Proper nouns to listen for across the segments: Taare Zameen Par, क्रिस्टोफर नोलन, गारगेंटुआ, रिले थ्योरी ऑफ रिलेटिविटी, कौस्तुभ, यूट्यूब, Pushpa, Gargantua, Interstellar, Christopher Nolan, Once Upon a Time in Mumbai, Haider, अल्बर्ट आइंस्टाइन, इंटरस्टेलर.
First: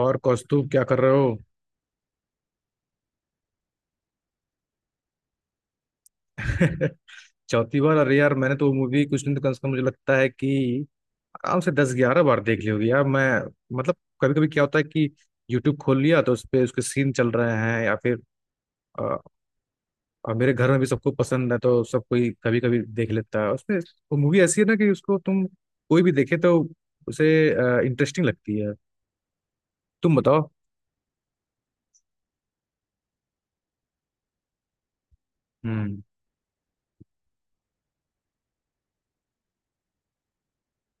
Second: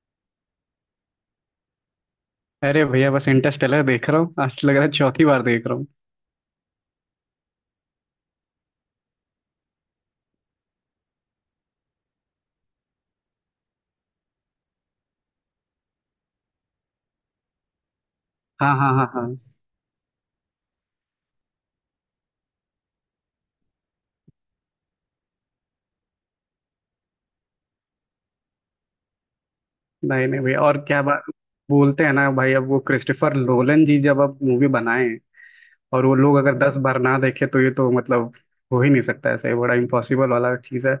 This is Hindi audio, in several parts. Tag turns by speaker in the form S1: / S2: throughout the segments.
S1: और कौस्तुभ क्या कर रहे हो?
S2: अरे भैया बस इंटरस्टेलर देख रहा हूँ। आज लग रहा है चौथी बार देख रहा हूँ।
S1: चौथी बार? अरे यार, मैंने तो वो मूवी कुछ नहीं तो कम से कम मुझे लगता है कि आराम से 10 11 बार देख ली होगी यार। मैं मतलब कभी कभी क्या होता है कि यूट्यूब खोल लिया तो उस पे उसके सीन चल रहे हैं या फिर
S2: हाँ हाँ हाँ
S1: अ,
S2: हाँ।
S1: मेरे घर में भी सबको पसंद है, तो सब कोई कभी कभी देख लेता है उसमें। वो मूवी ऐसी है ना कि उसको तुम कोई भी देखे तो उसे इंटरेस्टिंग लगती है। तुम
S2: नहीं नहीं
S1: बताओ।
S2: भैया और क्या बात। बोलते हैं ना भाई अब वो क्रिस्टोफर नोलन जी जब अब मूवी बनाए
S1: हम्म।
S2: और वो लोग अगर 10 बार ना देखे तो ये तो मतलब हो ही नहीं सकता। ऐसे बड़ा इम्पॉसिबल वाला चीज़ है।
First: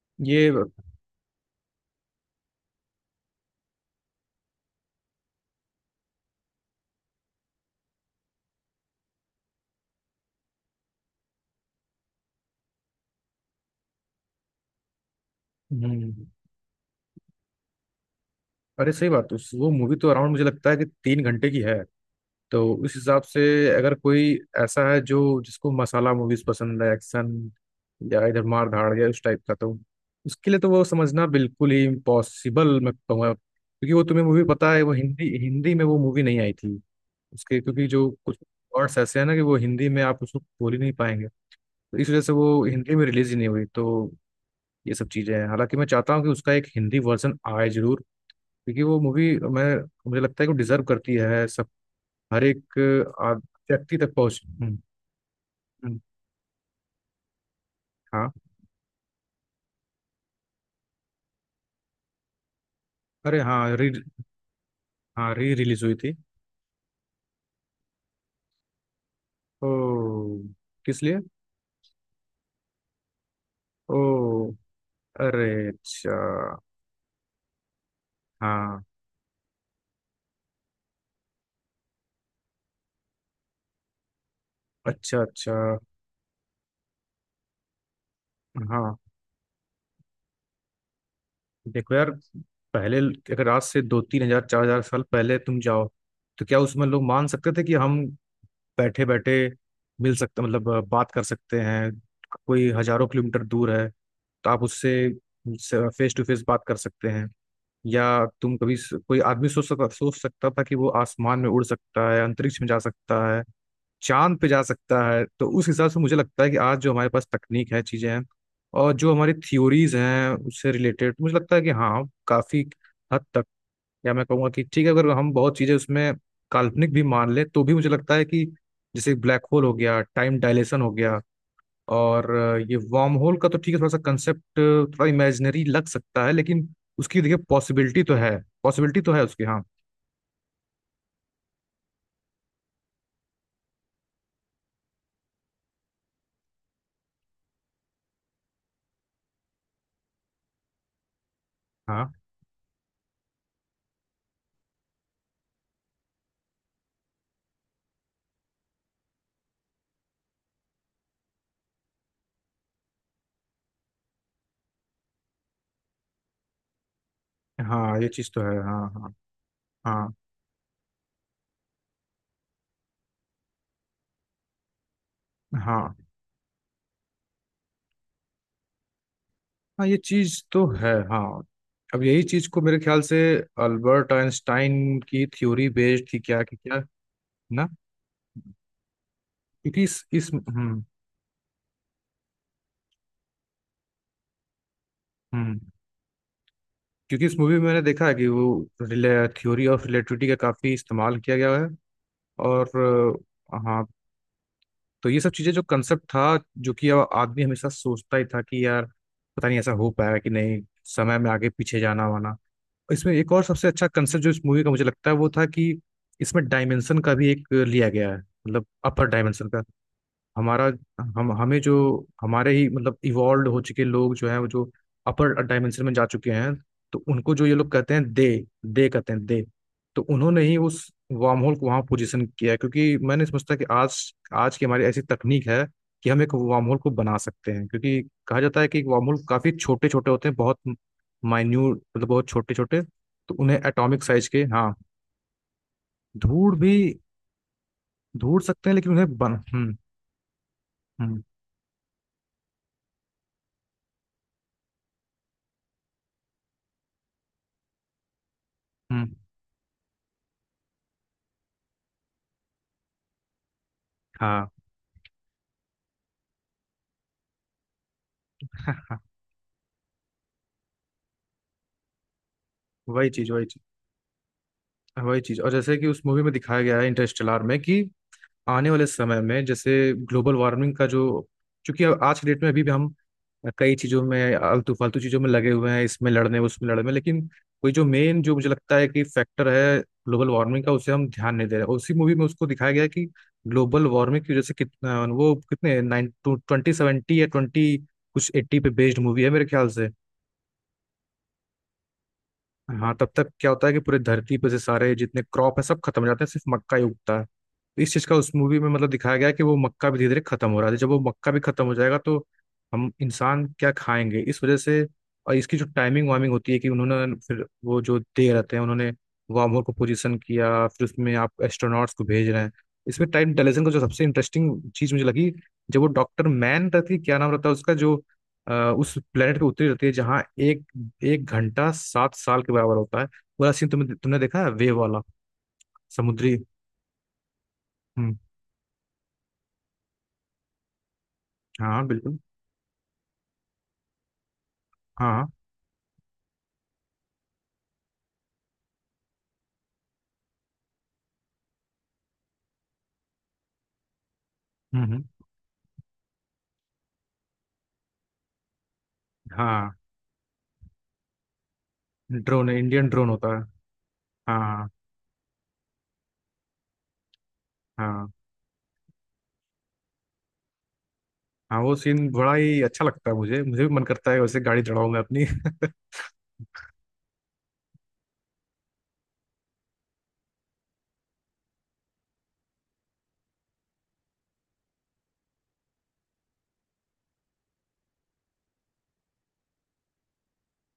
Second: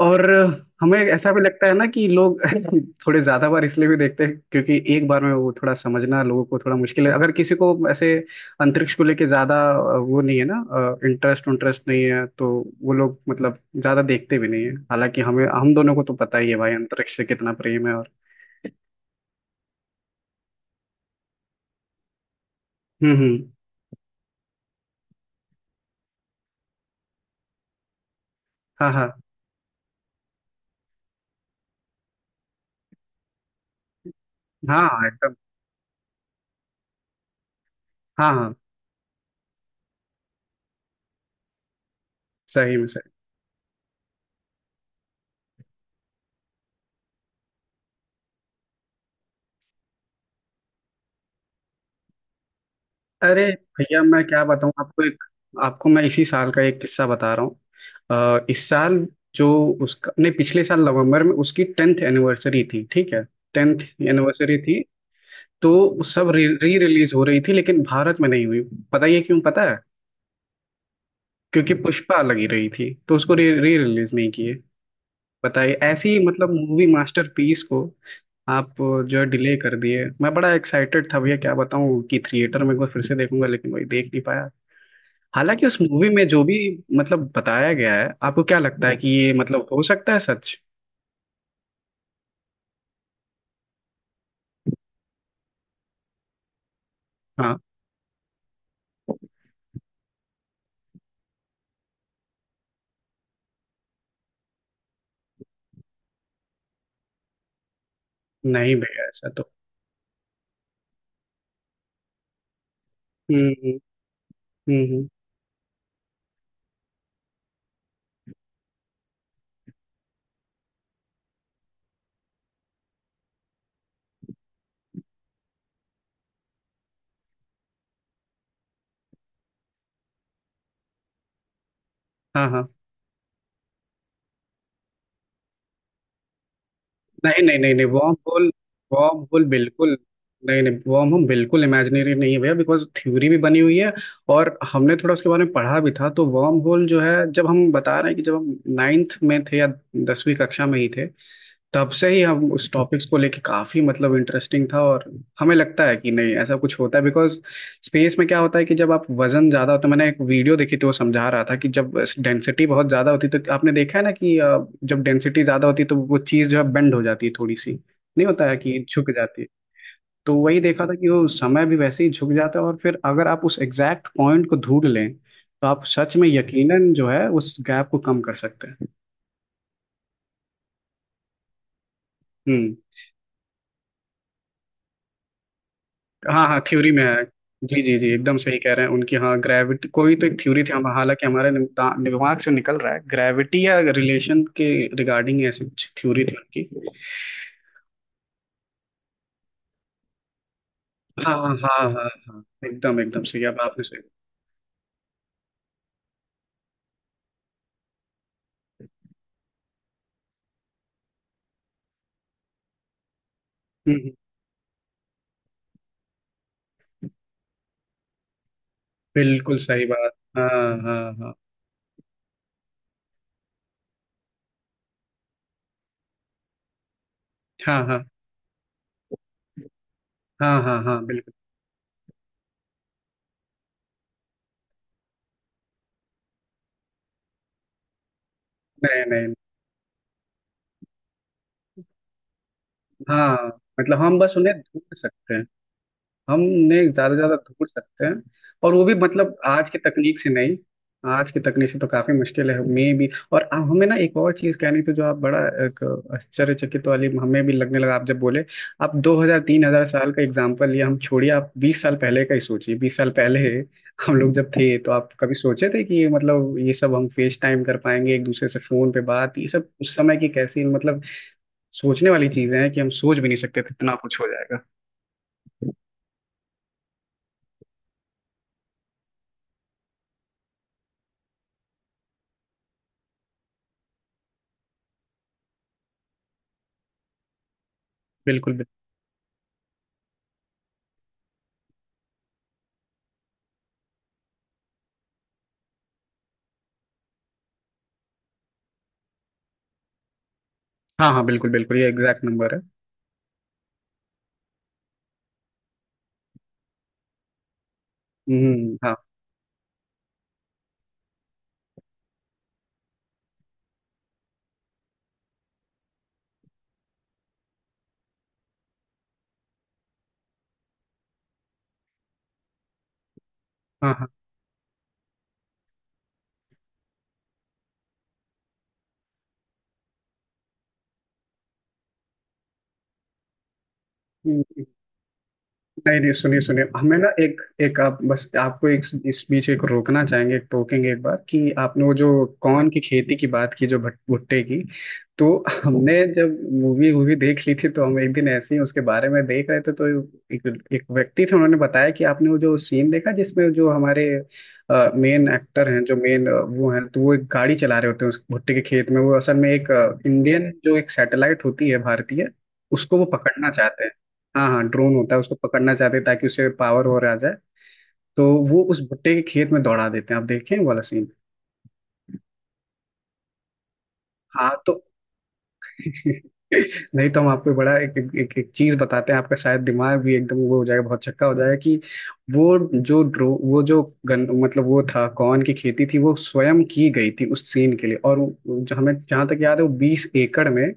S2: और
S1: ये।
S2: हमें ऐसा भी लगता है ना कि लोग थोड़े ज्यादा बार इसलिए भी देखते हैं क्योंकि एक बार में वो थोड़ा समझना लोगों को थोड़ा मुश्किल है अगर किसी को ऐसे अंतरिक्ष को लेके ज्यादा वो नहीं है ना। इंटरेस्ट इंटरेस्ट नहीं है तो वो लोग मतलब ज्यादा देखते भी नहीं है। हालांकि हमें हम दोनों को तो
S1: हम्म।
S2: पता ही है भाई अंतरिक्ष से कितना प्रेम है। और
S1: अरे सही बात, उस वो मूवी तो अराउंड मुझे लगता है कि 3 घंटे की है। तो उस हिसाब से
S2: हम्म।
S1: अगर कोई ऐसा है जो जिसको मसाला मूवीज पसंद है, एक्शन या इधर मार
S2: हाँ
S1: धाड़ या
S2: हाँ
S1: उस टाइप का, तो उसके लिए तो वो समझना बिल्कुल ही इम्पॉसिबल मैं कहूँगा। क्योंकि वो तुम्हें मूवी पता है
S2: हाँ
S1: वो
S2: हाँ
S1: हिंदी
S2: एकदम।
S1: हिंदी में वो मूवी नहीं आई थी। उसके क्योंकि जो
S2: हाँ
S1: कुछ
S2: हाँ
S1: वर्ड्स ऐसे हैं ना कि वो हिंदी में आप उसको बोल ही नहीं पाएंगे। तो इस वजह से वो
S2: सही में
S1: हिंदी में
S2: सही।
S1: रिलीज ही नहीं हुई। तो ये सब चीज़ें हैं। हालांकि मैं चाहता हूँ कि उसका एक हिंदी वर्जन आए जरूर, क्योंकि वो मूवी मैं मुझे लगता है कि डिजर्व करती है हर एक आद-
S2: अरे
S1: व्यक्ति
S2: भैया
S1: तक
S2: मैं
S1: पहुंच।
S2: क्या बताऊं
S1: हम्म।
S2: आपको एक आपको
S1: हम्म।
S2: मैं इसी साल का एक किस्सा बता रहा हूँ
S1: हाँ।
S2: इस साल जो उसका नहीं पिछले साल नवंबर में उसकी टेंथ एनिवर्सरी थी ठीक है।
S1: अरे हाँ,
S2: टेंथ
S1: री
S2: एनिवर्सरी थी।
S1: हाँ री
S2: तो
S1: रिलीज हुई
S2: वो
S1: थी।
S2: सब री रिलीज हो रही थी लेकिन भारत में नहीं हुई। पता ये क्यों पता
S1: ओ,
S2: है।
S1: किस लिए?
S2: क्योंकि पुष्पा लगी रही थी तो उसको री रिलीज नहीं
S1: ओ,
S2: किए।
S1: अरे
S2: बताइए
S1: अच्छा।
S2: ऐसी मतलब मूवी मास्टरपीस को आप
S1: हाँ।
S2: जो है डिले कर दिए। मैं बड़ा एक्साइटेड था भैया क्या बताऊं कि थिएटर में एक बार फिर से देखूंगा लेकिन वही देख नहीं।
S1: अच्छा अच्छा।
S2: हालांकि उस मूवी में जो भी मतलब बताया गया है आपको क्या लगता है
S1: हाँ,
S2: कि ये मतलब हो सकता है सच।
S1: देखो यार, पहले अगर आज से दो तीन हजार चार हजार साल पहले तुम जाओ, तो क्या उसमें लोग मान सकते
S2: हाँ
S1: थे कि हम बैठे बैठे मिल सकते मतलब बात कर सकते हैं? कोई हजारों किलोमीटर दूर है तो आप उससे फेस टू फेस बात कर सकते हैं? या तुम
S2: नहीं
S1: कभी
S2: भैया
S1: कोई
S2: ऐसा
S1: आदमी
S2: तो।
S1: सोच सकता था कि वो आसमान में उड़ सकता है, अंतरिक्ष में जा सकता है,
S2: हम्म।
S1: चांद पे जा सकता
S2: हम्म।
S1: है? तो उस हिसाब से मुझे लगता है कि आज जो हमारे पास तकनीक है, चीजें हैं, और जो हमारी थ्योरीज हैं, उससे रिलेटेड मुझे लगता है कि हाँ, काफी हद तक, या मैं कहूँगा कि ठीक है अगर हम बहुत चीजें उसमें काल्पनिक भी मान लें तो भी मुझे लगता है कि जैसे ब्लैक होल हो गया, टाइम डायलेशन हो गया, और
S2: हाँ हाँ
S1: ये वार्म होल का तो ठीक है, थोड़ा सा कंसेप्ट थोड़ा इमेजिनरी लग सकता है, लेकिन उसकी देखिए
S2: नहीं नहीं नहीं नहीं
S1: पॉसिबिलिटी तो
S2: वॉर्म
S1: है।
S2: होल।
S1: पॉसिबिलिटी तो
S2: वॉर्म
S1: है उसकी,
S2: होल
S1: हाँ।
S2: बिल्कुल। नहीं नहीं वॉर्म होल बिल्कुल इमेजिनरी नहीं है भैया बिकॉज थ्योरी भी बनी हुई है। और हमने थोड़ा उसके बारे में पढ़ा भी था तो वॉर्म होल जो है जब हम बता रहे हैं कि जब हम नाइन्थ में थे या 10वीं कक्षा में ही थे तब से
S1: हाँ।
S2: ही हम उस टॉपिक्स को लेके काफी मतलब इंटरेस्टिंग था। और हमें लगता है कि नहीं ऐसा कुछ होता है बिकॉज स्पेस में क्या होता है कि जब आप वजन ज्यादा होता है। मैंने एक वीडियो देखी थी वो समझा रहा था कि जब डेंसिटी बहुत ज्यादा होती तो आपने देखा है ना कि जब डेंसिटी ज्यादा होती तो वो चीज जो है बेंड हो जाती है थोड़ी सी।
S1: हाँ, ये
S2: नहीं
S1: चीज़ तो
S2: होता है
S1: है, हाँ
S2: कि झुक
S1: हाँ।
S2: जाती है।
S1: हाँ।
S2: तो वही देखा था कि वो समय भी वैसे ही झुक जाता है और फिर अगर आप उस एग्जैक्ट पॉइंट को ढूंढ लें तो आप
S1: हाँ।
S2: सच में यकीनन जो है उस गैप को कम कर सकते हैं।
S1: हाँ, ये चीज़ तो है, हाँ। अब यही चीज़ को
S2: हम्म।
S1: मेरे ख्याल से अल्बर्ट आइंस्टाइन की थ्योरी बेस्ड थी क्या
S2: हाँ
S1: कि
S2: हाँ
S1: क्या
S2: थ्योरी में है।
S1: ना?
S2: जी जी जी एकदम सही कह रहे हैं उनकी। हाँ
S1: क्योंकि
S2: ग्रेविटी
S1: इस
S2: कोई तो
S1: इस
S2: एक थ्योरी थी
S1: हम्म।
S2: हम हालांकि हमारे दिमाग से निकल रहा है। ग्रेविटी या रिलेशन के रिगार्डिंग
S1: हम्म।
S2: ऐसी कुछ थ्योरी थी उनकी।
S1: क्योंकि इस मूवी में मैंने देखा है कि वो रिले थ्योरी ऑफ रिलेटिविटी का काफ़ी इस्तेमाल
S2: हाँ
S1: किया
S2: हाँ
S1: गया है।
S2: हाँ हाँ हाँ एकदम
S1: और
S2: एकदम सही अब
S1: हाँ,
S2: आपने सही।
S1: तो ये सब चीजें जो कंसेप्ट था, जो कि अब आदमी हमेशा सोचता ही था कि यार पता नहीं ऐसा हो पाएगा कि नहीं, समय में आगे पीछे जाना वाना। इसमें एक और सबसे अच्छा
S2: हम्म।
S1: कंसेप्ट जो इस मूवी का मुझे लगता है वो था कि इसमें डायमेंशन का भी एक लिया गया है, मतलब अपर डायमेंशन
S2: बिल्कुल
S1: का।
S2: सही बात हाँ
S1: हमारा हम
S2: हाँ
S1: हमें जो हमारे ही मतलब इवॉल्व हो चुके लोग जो हैं, वो जो अपर डायमेंशन में जा चुके हैं, तो उनको जो ये लोग
S2: हाँ हाँ
S1: कहते
S2: हाँ
S1: हैं दे। दे कहते हैं दे। तो उन्होंने ही
S2: हाँ हाँ
S1: उस
S2: हाँ बिल्कुल।
S1: वार्म होल को वहां पोजीशन किया है, क्योंकि मैंने समझता कि आज आज की हमारी ऐसी तकनीक है कि हम एक वार्म होल को बना सकते हैं, क्योंकि कहा जाता है कि
S2: नहीं
S1: वार्म होल
S2: नहीं
S1: काफी छोटे छोटे होते हैं, बहुत माइन्यूट, मतलब बहुत छोटे छोटे। तो
S2: हाँ
S1: उन्हें
S2: मतलब
S1: एटॉमिक
S2: हम
S1: साइज
S2: बस
S1: के,
S2: उन्हें
S1: हाँ।
S2: ढूंढ सकते हैं। हम
S1: धूड़ भी
S2: नहीं ज्यादा से ज्यादा ढूंढ सकते हैं।
S1: धूड़ सकते हैं,
S2: और वो
S1: लेकिन
S2: भी
S1: उन्हें
S2: मतलब
S1: बन।
S2: आज
S1: हम्म।
S2: की तकनीक से नहीं।
S1: हम्म।
S2: आज की तकनीक से तो काफी मुश्किल है मे भी। और हमें ना एक और चीज कहनी थी जो आप बड़ा एक आश्चर्यचकित वाली हमें भी लगने लगा आप जब बोले आप
S1: हम्म।
S2: 2000 3000 साल का एग्जाम्पल लिए हम छोड़िए आप 20 साल पहले का ही सोचिए। 20 साल पहले हम लोग
S1: हाँ।
S2: जब थे तो आप कभी सोचे थे कि ये मतलब ये सब हम फेस टाइम कर पाएंगे एक दूसरे से फोन पे बात। ये सब उस समय की कैसी मतलब सोचने वाली चीजें हैं कि हम
S1: वही
S2: सोच भी
S1: चीज,
S2: नहीं
S1: वही चीज।
S2: सकते थे इतना कुछ हो जाएगा।
S1: वही चीज, और जैसे कि उस मूवी में दिखाया गया है इंटरस्टेलर में कि आने वाले समय में जैसे ग्लोबल वार्मिंग का जो, क्योंकि अब आज के डेट में अभी भी हम कई चीजों में आलतू फालतू चीजों में लगे हुए हैं, इसमें लड़ने उसमें लड़ने, लेकिन कोई जो मेन जो मुझे
S2: बिल्कुल।
S1: लगता है कि फैक्टर है ग्लोबल वार्मिंग का, उसे हम ध्यान नहीं दे रहे हैं। उसी मूवी में उसको दिखाया गया है कि ग्लोबल वार्मिंग की वजह से कितना वो कितने नाइन टू ट्वेंटी सेवेंटी या ट्वेंटी कुछ एट्टी पे बेस्ड मूवी है मेरे ख्याल से।
S2: हाँ हाँ बिल्कुल बिल्कुल ये एग्जैक्ट नंबर है।
S1: हाँ, तब तक क्या होता है कि पूरी धरती पर से सारे जितने क्रॉप है सब खत्म हो जाते हैं, सिर्फ मक्का ही उगता है। इस चीज का उस मूवी में मतलब
S2: हाँ
S1: दिखाया गया है कि वो मक्का भी धीरे धीरे खत्म हो रहा है। जब वो मक्का भी खत्म हो जाएगा तो हम इंसान क्या खाएंगे, इस वजह से। और इसकी जो टाइमिंग वाइमिंग होती है कि उन्होंने फिर वो जो दे रहते हैं, उन्होंने वार्म होल को पोजीशन किया, फिर उसमें आप एस्ट्रोनॉट्स को भेज रहे हैं। इसमें टाइम डिलेशन का जो
S2: हाँ
S1: सबसे
S2: हाँ
S1: इंटरेस्टिंग चीज मुझे लगी, जब वो डॉक्टर मैन रहती है, क्या नाम रहता है उसका जो अ, उस प्लेनेट पे उतरी रहती है जहाँ एक 1 घंटा 7 साल के बराबर होता है। पूरा सीन तुमने तुमने देखा है
S2: हम्म।
S1: वेव वाला,
S2: नहीं नहीं
S1: समुद्री।
S2: सुनिए सुनिए हमें ना एक एक आप
S1: हम्म।
S2: बस आपको एक इस बीच एक रोकना चाहेंगे एक टोकेंगे एक बार कि आपने
S1: हाँ
S2: वो जो
S1: बिल्कुल।
S2: कॉर्न की खेती की बात की जो भुट्टे की।
S1: हाँ हाँ।
S2: तो हमने जब मूवी वूवी देख ली थी तो हम एक दिन ऐसे ही उसके बारे में देख रहे थे। तो एक एक व्यक्ति थे उन्होंने बताया कि आपने वो जो सीन देखा जिसमें जो हमारे
S1: हम्म। हम्म।
S2: मेन एक्टर हैं जो मेन वो हैं तो वो एक गाड़ी चला रहे होते हैं उस भुट्टे के खेत में वो असल में एक
S1: हाँ,
S2: इंडियन जो एक सैटेलाइट होती है भारतीय
S1: ड्रोन, इंडियन
S2: उसको वो
S1: ड्रोन होता है।
S2: पकड़ना चाहते हैं।
S1: हाँ,
S2: हाँ हाँ
S1: हाँ।
S2: ड्रोन होता है उसको पकड़ना चाहते हैं ताकि उसे पावर हो रहा जाए।
S1: हाँ,
S2: तो वो उस भुट्टे के खेत में दौड़ा देते हैं। आप देखें वो वाला सीन।
S1: हाँ, वो सीन बड़ा ही अच्छा लगता है। मुझे मुझे भी मन करता है वैसे
S2: हाँ
S1: गाड़ी
S2: तो
S1: चढ़ाऊं मैं अपनी।
S2: नहीं तो हम आपको बड़ा एक एक चीज बताते हैं। आपका शायद दिमाग भी एकदम वो हो जाएगा। बहुत चक्का हो जाएगा कि वो जो ड्रो वो जो गन मतलब वो था कॉर्न की खेती थी वो स्वयं की गई थी उस सीन के लिए। और जो हमें जहाँ तक याद है वो 20 एकड़ में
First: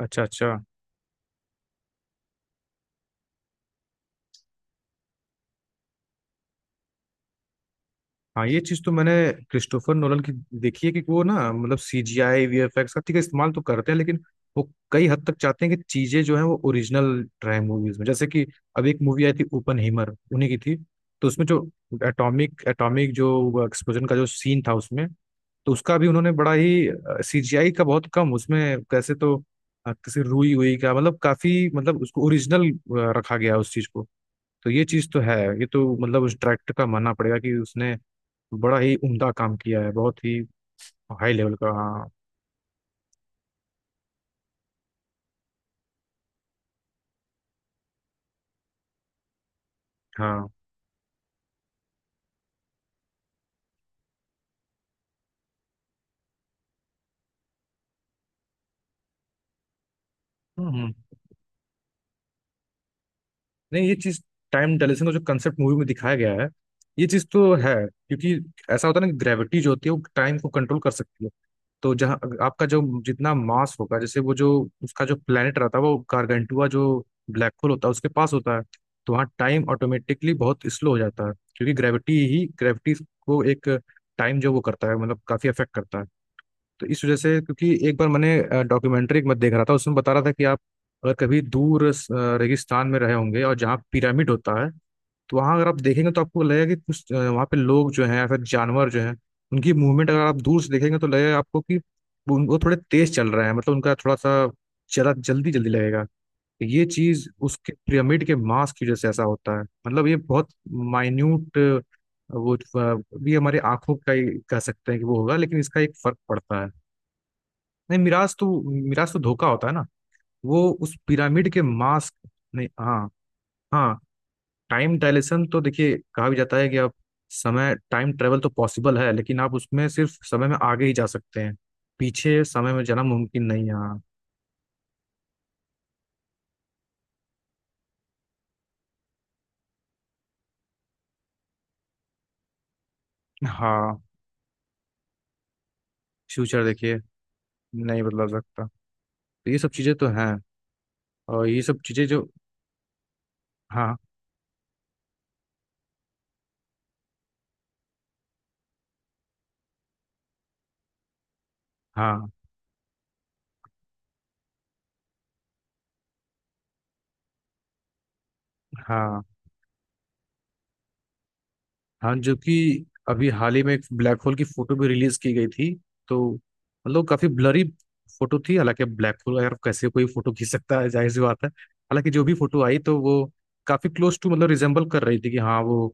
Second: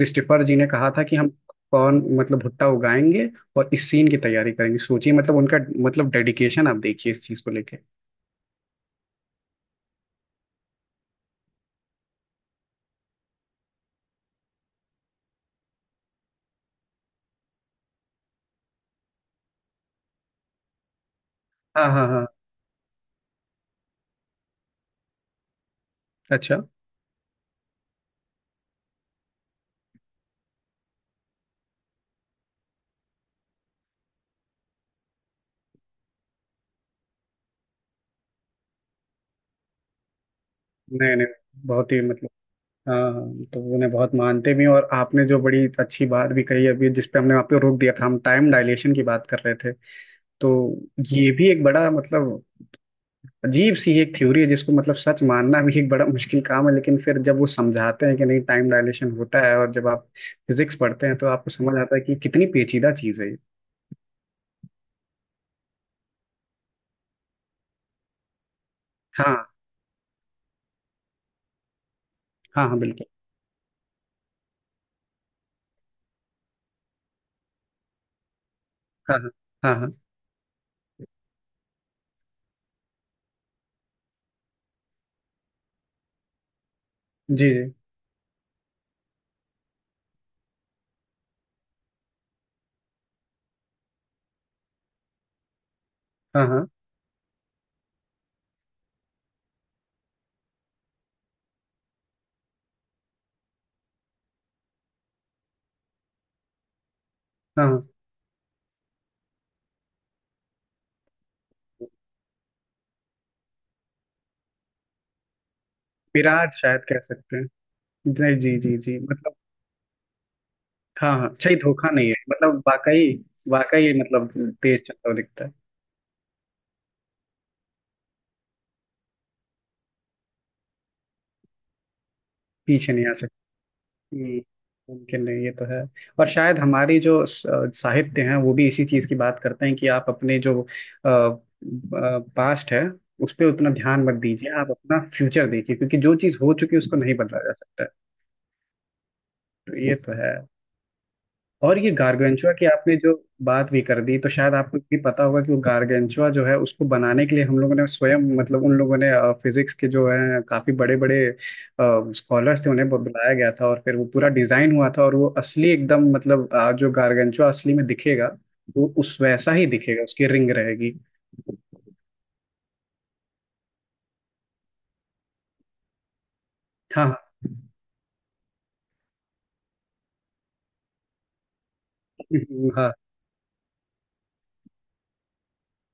S1: अच्छा अच्छा।
S2: जी ने कहा था कि हम कॉर्न मतलब भुट्टा उगाएंगे और इस सीन की तैयारी करेंगे। सोचिए मतलब उनका मतलब डेडिकेशन आप देखिए इस चीज को लेके।
S1: हाँ, ये चीज़ तो मैंने क्रिस्टोफर नोलन की देखी है कि वो ना मतलब C G I V F X का ठीक है इस्तेमाल तो करते हैं, लेकिन वो कई हद तक चाहते हैं कि चीज़ें जो हैं वो ओरिजिनल रहे मूवीज में। जैसे कि अब एक मूवी आई थी ओपन हीमर, उन्हीं की थी, तो उसमें जो
S2: हाँ हाँ हाँ
S1: एटॉमिक एटॉमिक जो एक्सप्लोजन का जो सीन था उसमें, तो उसका भी उन्होंने बड़ा
S2: अच्छा।
S1: ही सीजीआई का बहुत कम उसमें कैसे तो किसी रुई हुई का मतलब काफी मतलब उसको ओरिजिनल रखा गया उस चीज को। तो ये चीज तो है, ये तो मतलब उस डायरेक्टर का मानना पड़ेगा कि उसने बड़ा ही उम्दा काम किया है, बहुत ही
S2: नहीं नहीं
S1: हाई लेवल का,
S2: बहुत ही
S1: हाँ।
S2: मतलब हाँ। तो उन्हें बहुत मानते भी हैं और आपने जो बड़ी अच्छी बात भी कही अभी जिस पे हमने आपको रोक दिया था हम टाइम डायलेशन की बात कर रहे थे।
S1: हाँ।
S2: तो ये भी एक बड़ा मतलब अजीब सी एक थ्योरी है जिसको मतलब सच मानना भी एक बड़ा मुश्किल काम है लेकिन फिर जब वो समझाते हैं कि नहीं टाइम डायलेशन होता है। और जब आप
S1: हम्म।
S2: फिजिक्स पढ़ते हैं
S1: हम्म।
S2: तो आपको समझ आता है कि कितनी पेचीदा चीज़ है ये।
S1: नहीं, ये चीज, टाइम डायलेशन का जो कंसेप्ट मूवी में दिखाया गया है, ये चीज तो है क्योंकि ऐसा होता है ना कि
S2: हाँ
S1: ग्रेविटी जो होती है वो टाइम को कंट्रोल कर सकती है। तो जहाँ आपका
S2: हाँ हाँ
S1: जो
S2: बिल्कुल।
S1: जितना मास होगा, जैसे वो जो उसका जो प्लेनेट रहता है वो गारगेंटुआ जो ब्लैक होल होता है उसके पास होता है, तो
S2: हाँ
S1: वहाँ
S2: हाँ
S1: टाइम
S2: हाँ हाँ
S1: ऑटोमेटिकली बहुत स्लो हो जाता है क्योंकि ग्रेविटी ही ग्रेविटी को एक टाइम जो वो करता है मतलब काफी अफेक्ट करता है। तो इस वजह से,
S2: जी जी।
S1: क्योंकि एक बार मैंने डॉक्यूमेंट्री एक मत देख रहा था उसमें बता रहा था कि आप अगर कभी दूर रेगिस्तान में रहे होंगे और जहाँ पिरामिड होता है, तो वहाँ अगर आप देखेंगे तो आपको
S2: हाँ हाँ
S1: लगेगा कि कुछ वहाँ पे लोग जो हैं या फिर जानवर जो हैं, उनकी मूवमेंट अगर आप दूर से देखेंगे तो लगेगा आपको कि वो थोड़े तेज चल रहे हैं, मतलब उनका थोड़ा सा जरा जल्दी जल्दी लगेगा। तो ये चीज
S2: हाँ
S1: उसके
S2: हाँ।
S1: पिरामिड के मास की वजह से ऐसा होता है, मतलब ये बहुत माइन्यूट वो भी हमारी आंखों का ही कह सकते हैं कि वो होगा, लेकिन इसका एक फर्क
S2: विराट
S1: पड़ता है।
S2: शायद कह सकते हैं।
S1: नहीं, मिराज
S2: जी
S1: तो,
S2: जी जी जी
S1: मिराज तो
S2: मतलब
S1: धोखा होता है ना। वो उस
S2: हाँ हाँ।
S1: पिरामिड
S2: अच्छा ये
S1: के
S2: धोखा नहीं
S1: मास्क।
S2: है मतलब
S1: नहीं, हाँ।
S2: वाकई वाकई
S1: हाँ,
S2: मतलब तेज
S1: टाइम
S2: चलता हुआ दिखता
S1: डायलेशन
S2: है।
S1: तो देखिए, कहा भी जाता है कि आप समय टाइम ट्रेवल तो पॉसिबल है, लेकिन आप उसमें सिर्फ समय में आगे ही जा सकते हैं। पीछे समय में
S2: पीछे
S1: जाना
S2: नहीं आ
S1: मुमकिन
S2: सकता।
S1: नहीं है, हाँ।
S2: हम्म, मुमकिन नहीं ये तो है। और शायद हमारी जो साहित्य है वो भी इसी चीज की बात करते हैं कि आप अपने जो पास्ट है उस पर उतना
S1: हाँ,
S2: ध्यान मत दीजिए। आप अपना फ्यूचर देखिए क्योंकि जो चीज हो
S1: फ्यूचर
S2: चुकी है उसको
S1: देखिए,
S2: नहीं बदला जा सकता है।
S1: नहीं बदला जा सकता। तो ये सब
S2: तो
S1: चीज़ें
S2: ये
S1: तो
S2: तो है।
S1: हैं। और ये
S2: और
S1: सब
S2: ये
S1: चीज़ें जो,
S2: गार्गेंचुआ की आपने जो बात भी
S1: हाँ,
S2: कर दी तो शायद आपको भी पता होगा कि वो गार्गेंचुआ जो है उसको बनाने के लिए हम लोगों ने स्वयं मतलब उन लोगों ने फिजिक्स के जो है काफी बड़े बड़े
S1: हाँ,
S2: स्कॉलर्स थे उन्हें बुलाया गया था। और फिर वो पूरा डिजाइन हुआ था और वो असली एकदम मतलब जो गार्गेंचुआ असली में दिखेगा वो उस
S1: हाँ,
S2: वैसा ही दिखेगा। उसकी रिंग रहेगी।
S1: हाँ, जो कि अभी हाल ही में एक ब्लैक होल की फोटो भी रिलीज की गई थी, तो
S2: हाँ
S1: मतलब
S2: हाँ
S1: काफी ब्लरी फोटो थी। हालांकि अब ब्लैक होल यार कैसे कोई फोटो खींच सकता है, जाहिर सी बात है। हालांकि जो भी फोटो आई
S2: हाँ
S1: तो वो काफी क्लोज टू मतलब रिजेम्बल कर रही थी कि हाँ, वो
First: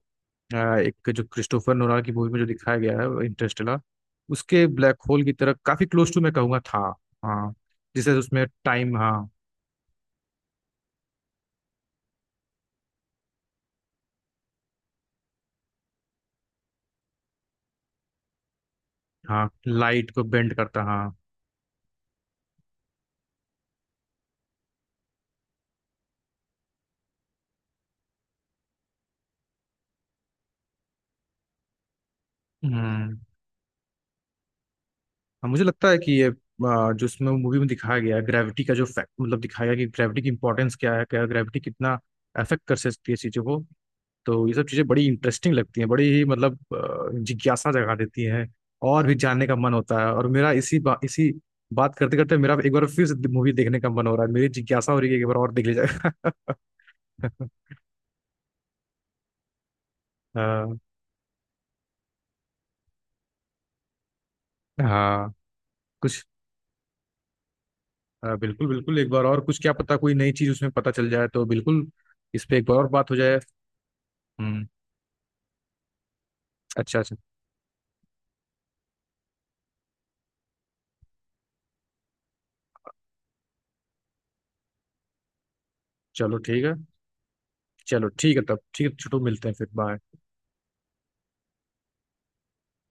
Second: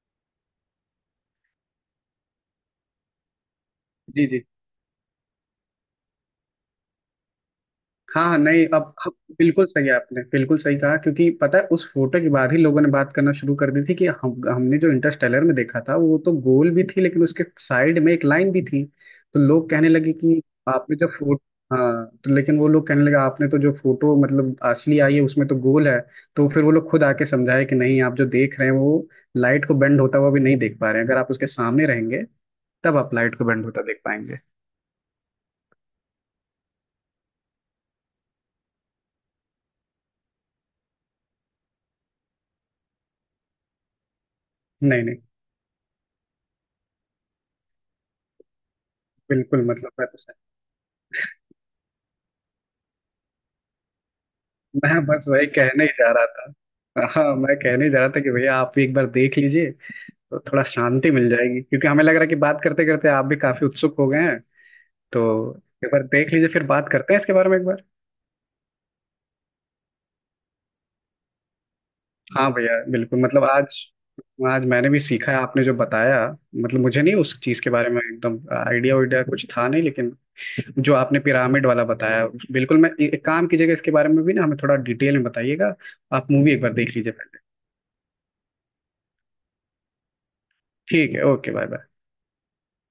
S1: एक जो क्रिस्टोफर नोलान की मूवी में जो दिखाया गया है इंटरस्टेलर,
S2: जी जी।
S1: उसके ब्लैक होल की तरह काफी क्लोज टू मैं कहूंगा था। हाँ, जिसे
S2: हाँ हाँ
S1: उसमें
S2: नहीं अब
S1: टाइम,
S2: अब
S1: हाँ।
S2: बिल्कुल सही है आपने बिल्कुल सही कहा। क्योंकि पता है उस फोटो के बाद ही लोगों ने बात करना शुरू कर दी थी कि हम हमने जो इंटरस्टेलर में देखा था वो तो गोल भी थी लेकिन उसके साइड में एक लाइन भी थी। तो
S1: हाँ,
S2: लोग कहने
S1: लाइट
S2: लगे
S1: को
S2: कि
S1: बेंड करता,
S2: आपने जो
S1: हाँ।
S2: फोटो। हाँ तो लेकिन वो लोग कहने लगे आपने तो जो फोटो मतलब असली आई है उसमें तो गोल है। तो फिर वो लोग खुद आके समझाए कि नहीं आप जो देख रहे हैं वो लाइट को बेंड होता हुआ भी नहीं देख पा रहे हैं। अगर आप उसके सामने रहेंगे तब आप
S1: हम्म।
S2: लाइट को बेंड होता देख पाएंगे।
S1: हाँ, मुझे लगता है कि ये जो इसमें मूवी में दिखाया गया है, ग्रेविटी का जो फैक्ट मतलब दिखाया गया कि ग्रेविटी की इंपॉर्टेंस क्या है, क्या ग्रेविटी कितना अफेक्ट कर सकती है चीज़ों को। तो ये सब चीज़ें
S2: नहीं
S1: बड़ी
S2: नहीं
S1: इंटरेस्टिंग लगती हैं, बड़ी ही मतलब जिज्ञासा जगा देती हैं। और भी जानने का
S2: बिल्कुल
S1: मन
S2: मतलब
S1: होता
S2: मैं
S1: है।
S2: तो
S1: और मेरा इसी बात करते करते मेरा एक बार फिर से मूवी देखने का मन हो रहा है। मेरी जिज्ञासा हो
S2: मैं
S1: रही है कि
S2: बस
S1: एक बार
S2: वही
S1: और देख
S2: कहने
S1: लिया
S2: ही जा रहा
S1: जाएगा।
S2: था। हाँ मैं कहने ही जा रहा था कि भैया आप भी एक बार देख लीजिए तो थोड़ा
S1: आ,
S2: शांति मिल जाएगी। क्योंकि हमें लग रहा है कि बात करते करते आप भी काफी उत्सुक हो गए हैं। तो
S1: हाँ।
S2: एक बार
S1: कुछ
S2: देख लीजिए फिर बात करते हैं इसके बारे में एक बार।
S1: बिल्कुल बिल्कुल, एक बार और कुछ, क्या पता कोई नई चीज़ उसमें पता चल जाए, तो बिल्कुल इस
S2: हाँ
S1: पे एक बार
S2: भैया
S1: और बात हो
S2: बिल्कुल
S1: जाए।
S2: मतलब आज आज
S1: हम्म।
S2: मैंने भी सीखा है आपने जो बताया। मतलब
S1: अच्छा
S2: मुझे नहीं
S1: अच्छा।
S2: उस चीज के बारे में एकदम आइडिया उइडिया कुछ था नहीं लेकिन जो आपने पिरामिड वाला बताया बिल्कुल। मैं एक काम कीजिएगा इसके बारे में भी ना हमें थोड़ा डिटेल में बताइएगा। आप
S1: चलो
S2: मूवी एक
S1: ठीक है।
S2: बार देख लीजिए पहले।
S1: चलो ठीक है, तब ठीक है छोटू, मिलते हैं फिर, बाय।
S2: ठीक है ओके बाय बाय।